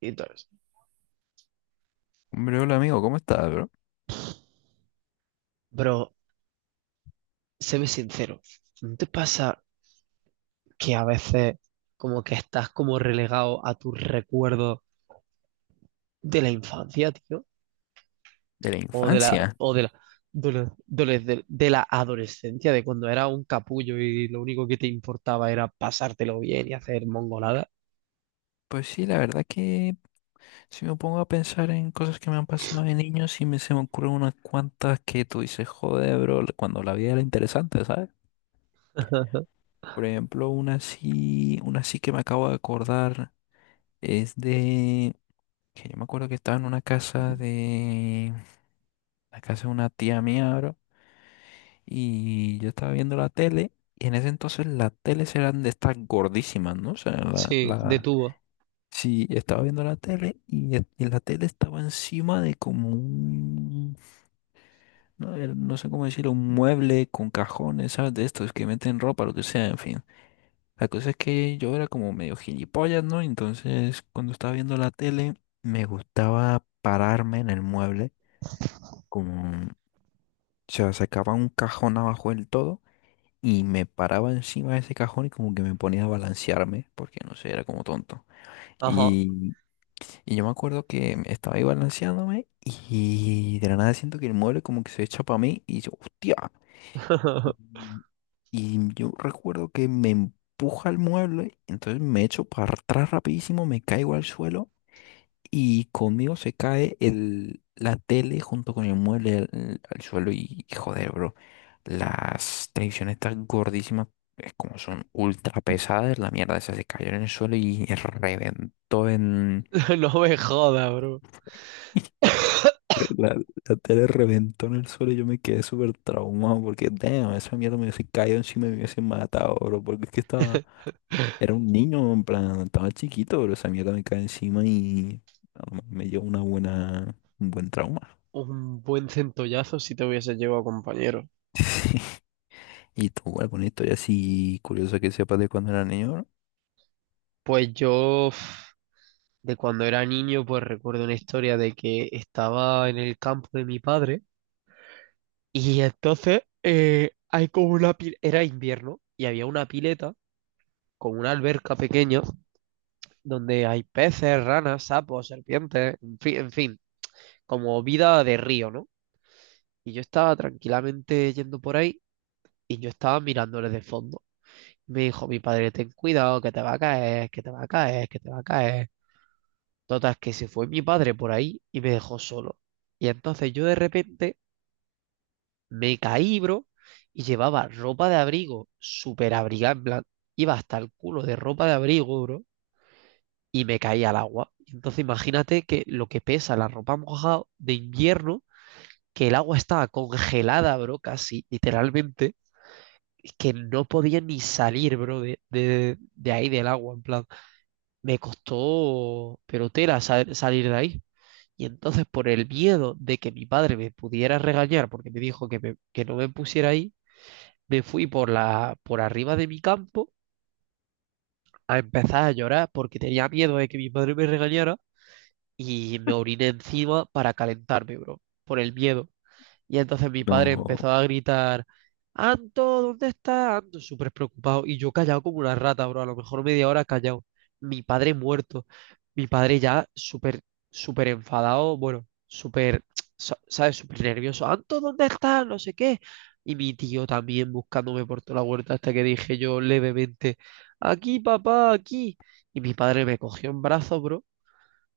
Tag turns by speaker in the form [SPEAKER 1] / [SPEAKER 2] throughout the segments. [SPEAKER 1] Y entonces,
[SPEAKER 2] Hombre, hola amigo, ¿cómo estás, bro?
[SPEAKER 1] bro, séme sincero, ¿no te pasa que a veces como que estás como relegado a tus recuerdos de la infancia, tío?
[SPEAKER 2] De la
[SPEAKER 1] O de la,
[SPEAKER 2] infancia.
[SPEAKER 1] o de la, de la adolescencia, de cuando era un capullo y lo único que te importaba era pasártelo bien y hacer mongolada.
[SPEAKER 2] Pues sí, la verdad que si me pongo a pensar en cosas que me han pasado de niño, sí me se me ocurren unas cuantas que tú dices, joder, bro, cuando la vida era interesante, ¿sabes? Por ejemplo, una sí que me acabo de acordar es de que yo me acuerdo que estaba en una casa de la casa de una tía mía, bro, y yo estaba viendo la tele y en ese entonces las teles eran de estas gordísimas, ¿no? O sea,
[SPEAKER 1] Sí, de tubo.
[SPEAKER 2] sí, estaba viendo la tele y, y la tele estaba encima de como no, no sé cómo decirlo, un mueble con cajones, ¿sabes? De estos que meten ropa, lo que sea, en fin. La cosa es que yo era como medio gilipollas, ¿no? Entonces, cuando estaba viendo la tele, me gustaba pararme en el mueble, como, o sea, sacaba un cajón abajo del todo y me paraba encima de ese cajón y como que me ponía a balancearme, porque no sé, era como tonto.
[SPEAKER 1] Ajá.
[SPEAKER 2] Y yo me acuerdo que estaba ahí balanceándome y de la nada siento que el mueble como que se echa para mí y yo, hostia. Y, y yo recuerdo que me empuja el mueble, entonces me echo para atrás rapidísimo, me caigo al suelo y conmigo se cae la tele junto con el mueble al suelo y joder, bro. Las televisiones tan gordísimas, es como son ultra pesadas, la mierda esa se cayó en el suelo y reventó en...
[SPEAKER 1] No me jodas, bro.
[SPEAKER 2] La, la tele reventó en el suelo y yo me quedé súper traumado porque, damn, esa mierda me hubiese caído encima y me hubiese matado, bro. Porque es que estaba, era un niño, en plan, estaba chiquito, bro. Esa mierda me cae encima y no, me dio un buen trauma.
[SPEAKER 1] Un buen centollazo si te hubiese llevado, compañero.
[SPEAKER 2] Y tú, bueno, historia así curiosa que sepas de cuando era niño, bro.
[SPEAKER 1] Pues yo... de cuando era niño, pues recuerdo una historia de que estaba en el campo de mi padre y entonces hay como una pileta, era invierno y había una pileta con una alberca pequeña donde hay peces, ranas, sapos, serpientes, en fin, como vida de río, ¿no? Y yo estaba tranquilamente yendo por ahí y yo estaba mirándoles de fondo. Me dijo mi padre, ten cuidado, que te va a caer, que te va a caer, que te va a caer. Total, que se fue mi padre por ahí y me dejó solo. Y entonces yo de repente me caí, bro, y llevaba ropa de abrigo súper abrigada, en plan, iba hasta el culo de ropa de abrigo, bro, y me caí al agua. Y entonces imagínate que lo que pesa la ropa mojada de invierno, que el agua estaba congelada, bro, casi, literalmente, y que no podía ni salir, bro, de ahí del agua, en plan, me costó, pero tela salir de ahí. Y entonces por el miedo de que mi padre me pudiera regañar porque me dijo que, que no me pusiera ahí, me fui por la, por arriba de mi campo a empezar a llorar porque tenía miedo de que mi padre me regañara y me oriné encima para calentarme, bro, por el miedo. Y entonces mi padre
[SPEAKER 2] No.
[SPEAKER 1] empezó a gritar, ¿Anto, dónde estás? Anto, súper preocupado. Y yo callado como una rata, bro, a lo mejor media hora callado. Mi padre muerto. Mi padre ya súper, súper enfadado, bueno, súper, ¿sabes? Súper nervioso. ¿Anto, dónde estás? No sé qué. Y mi tío también buscándome por toda la huerta hasta que dije yo levemente, aquí, papá, aquí. Y mi padre me cogió en brazos, bro,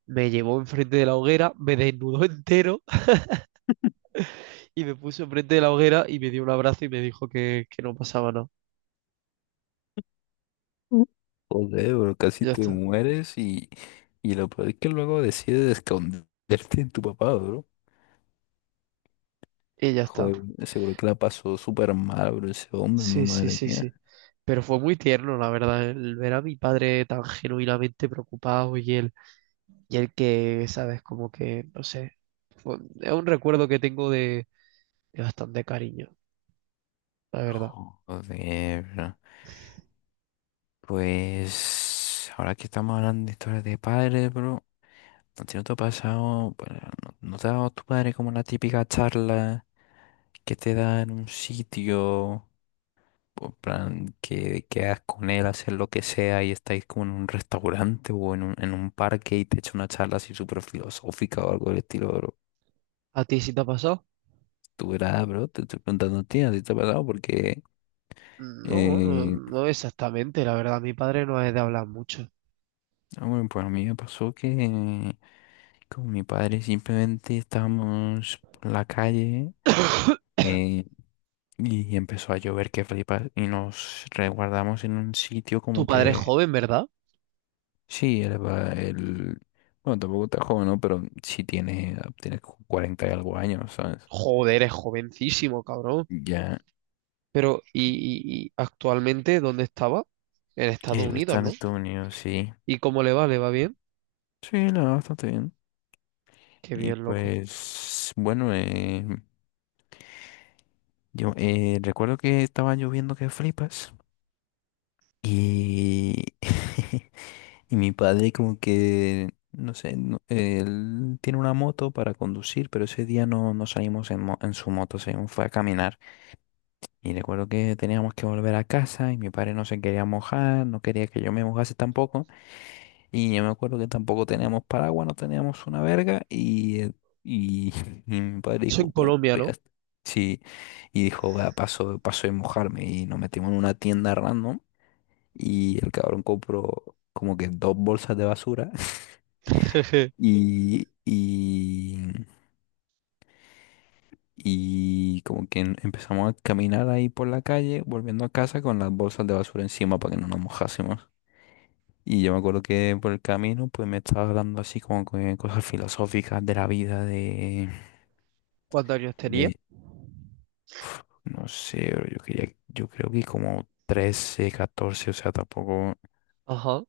[SPEAKER 1] me llevó enfrente de la hoguera, me desnudó entero y me puso enfrente de la hoguera y me dio un abrazo y me dijo que no pasaba nada.
[SPEAKER 2] Mm. Joder, bro, casi
[SPEAKER 1] Ya
[SPEAKER 2] te
[SPEAKER 1] está.
[SPEAKER 2] mueres y lo peor es que luego decides esconderte en tu papá.
[SPEAKER 1] Y ya está.
[SPEAKER 2] Joder, seguro que la pasó súper mal, bro, ese hombre,
[SPEAKER 1] Sí, sí,
[SPEAKER 2] madre
[SPEAKER 1] sí,
[SPEAKER 2] mía.
[SPEAKER 1] sí. Pero fue muy tierno, la verdad, el ver a mi padre tan genuinamente preocupado y él que, sabes, como que, no sé, es un recuerdo que tengo de bastante cariño, la verdad.
[SPEAKER 2] Joder, bro. Pues ahora que estamos hablando de historias de padres, bro, ¿a ti no te ha pasado, bueno, no, no te ha dado tu padre como la típica charla que te da en un sitio, en plan, que quedas con él a hacer lo que sea y estáis como en un restaurante o en en un parque y te echa una charla así súper filosófica o algo del estilo, bro?
[SPEAKER 1] ¿A ti sí te ha pasado?
[SPEAKER 2] Tú verás, bro, te estoy preguntando ¿a ti te ha pasado? Porque...
[SPEAKER 1] No, no,
[SPEAKER 2] Eh,
[SPEAKER 1] no exactamente, la verdad, mi padre no es de hablar mucho.
[SPEAKER 2] ah, bueno, pues a mí me pasó que con mi padre simplemente estábamos por la calle eh, y empezó a llover que flipas y nos resguardamos en un sitio
[SPEAKER 1] Tu
[SPEAKER 2] como
[SPEAKER 1] padre es
[SPEAKER 2] que
[SPEAKER 1] joven, ¿verdad?
[SPEAKER 2] sí, bueno, tampoco está joven, ¿no? Pero sí tiene como 40 y algo años, ¿sabes?
[SPEAKER 1] Joder, es jovencísimo, cabrón.
[SPEAKER 2] Ya,
[SPEAKER 1] Pero, y, ¿y actualmente dónde estaba? En Estados
[SPEAKER 2] él está
[SPEAKER 1] Unidos,
[SPEAKER 2] en
[SPEAKER 1] ¿no?
[SPEAKER 2] Estados Unidos, sí.
[SPEAKER 1] ¿Y cómo le va? ¿Le va bien?
[SPEAKER 2] Sí, la verdad, bastante bien.
[SPEAKER 1] Qué
[SPEAKER 2] Y
[SPEAKER 1] bien, loco.
[SPEAKER 2] pues, bueno, yo recuerdo que estaba lloviendo que flipas. Y, y mi padre como que, no sé, él tiene una moto para conducir, pero ese día no salimos en su moto, salimos, fue a caminar. Y recuerdo que teníamos que volver a casa y mi padre no se quería mojar, no quería que yo me mojase tampoco. Y yo me acuerdo que tampoco teníamos paraguas, no teníamos una verga. Y, y mi padre
[SPEAKER 1] Eso en
[SPEAKER 2] dijo, bueno,
[SPEAKER 1] Colombia,
[SPEAKER 2] pues
[SPEAKER 1] ¿no?
[SPEAKER 2] ya está. Sí, y dijo, va, paso de mojarme y nos metimos en una tienda random y el cabrón compró como que dos bolsas de basura y, y como que empezamos a caminar ahí por la calle, volviendo a casa con las bolsas de basura encima para que no nos mojásemos. Y yo me acuerdo que por el camino pues me estaba hablando así como que cosas filosóficas de la vida, de,
[SPEAKER 1] ¿Cuántos años tenía?
[SPEAKER 2] de no sé, bro, yo quería, yo creo que como 13 14 o sea, tampoco...
[SPEAKER 1] Ajá,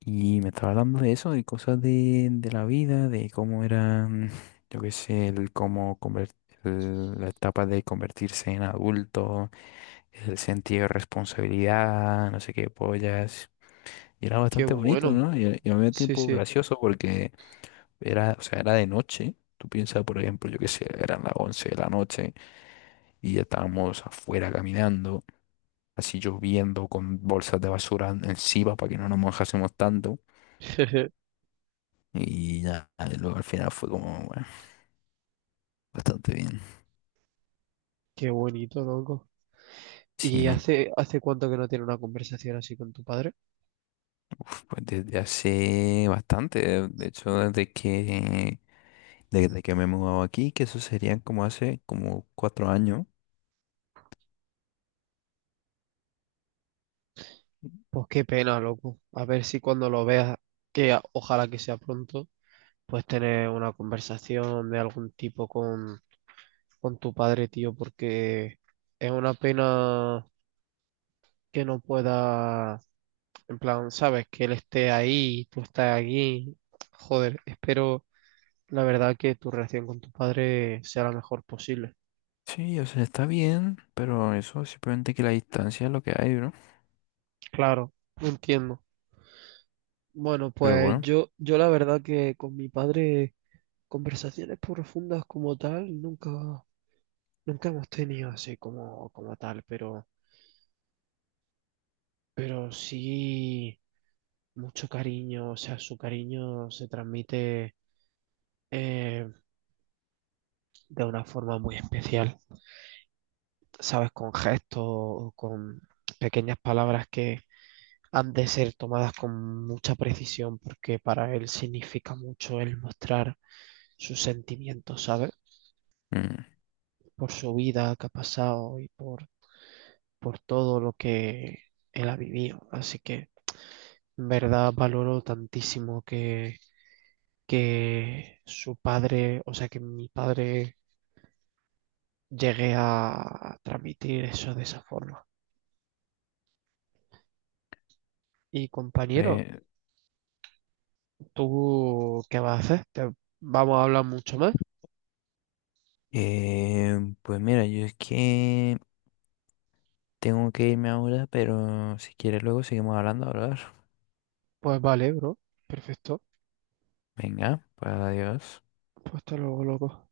[SPEAKER 2] Y me estaba hablando de eso, de cosas de la vida, de cómo eran, yo qué sé, el cómo conver- el- la etapa de convertirse en adulto, el sentido de responsabilidad, no sé qué pollas. Y era
[SPEAKER 1] qué
[SPEAKER 2] bastante bonito,
[SPEAKER 1] bueno.
[SPEAKER 2] ¿no? Y a mí me
[SPEAKER 1] Sí,
[SPEAKER 2] tiempo
[SPEAKER 1] sí.
[SPEAKER 2] gracioso porque era, o sea, era de noche. Tú piensas, por ejemplo, yo qué sé, eran las 11 de la noche y ya estábamos afuera caminando, así lloviendo con bolsas de basura encima para que no nos mojásemos tanto. Y ya, luego al final fue como, bueno, bastante bien.
[SPEAKER 1] Qué bonito, loco. ¿Y
[SPEAKER 2] Sí,
[SPEAKER 1] hace, hace cuánto que no tiene una conversación así con tu padre?
[SPEAKER 2] uf, pues desde hace bastante, de hecho, desde que me he mudado aquí, que eso serían como hace como 4 años.
[SPEAKER 1] Pues qué pena, loco. A ver si cuando lo veas, ojalá que sea pronto, pues tener una conversación de algún tipo con tu padre, tío, porque es una pena que no pueda, en plan, sabes, que él esté ahí, tú estás aquí. Joder, espero la verdad que tu relación con tu padre sea la mejor posible.
[SPEAKER 2] Sí, o sea, está bien, pero eso simplemente que la distancia es lo que hay, ¿no?
[SPEAKER 1] Claro, lo entiendo. Bueno,
[SPEAKER 2] Pero
[SPEAKER 1] pues
[SPEAKER 2] bueno,
[SPEAKER 1] yo la verdad que con mi padre conversaciones profundas como tal nunca, nunca hemos tenido así como, como tal, pero sí mucho cariño, o sea, su cariño se transmite. eh, de una forma muy especial, ¿sabes? Con gestos o con pequeñas palabras que han de ser tomadas con mucha precisión porque para él significa mucho el mostrar sus sentimientos, ¿sabes?
[SPEAKER 2] mm,
[SPEAKER 1] Por su vida que ha pasado y por todo lo que él ha vivido. Así que, en verdad, valoro tantísimo que su padre, o sea, que mi padre llegué a transmitir eso de esa forma. Y compañero,
[SPEAKER 2] pues,
[SPEAKER 1] ¿tú qué vas a hacer? ¿Te vamos a hablar mucho más?
[SPEAKER 2] pues mira, yo es que tengo que irme ahora, pero si quieres luego seguimos hablando, hablar.
[SPEAKER 1] Pues vale, bro. Perfecto.
[SPEAKER 2] Venga, pues adiós.
[SPEAKER 1] Pues hasta luego, loco.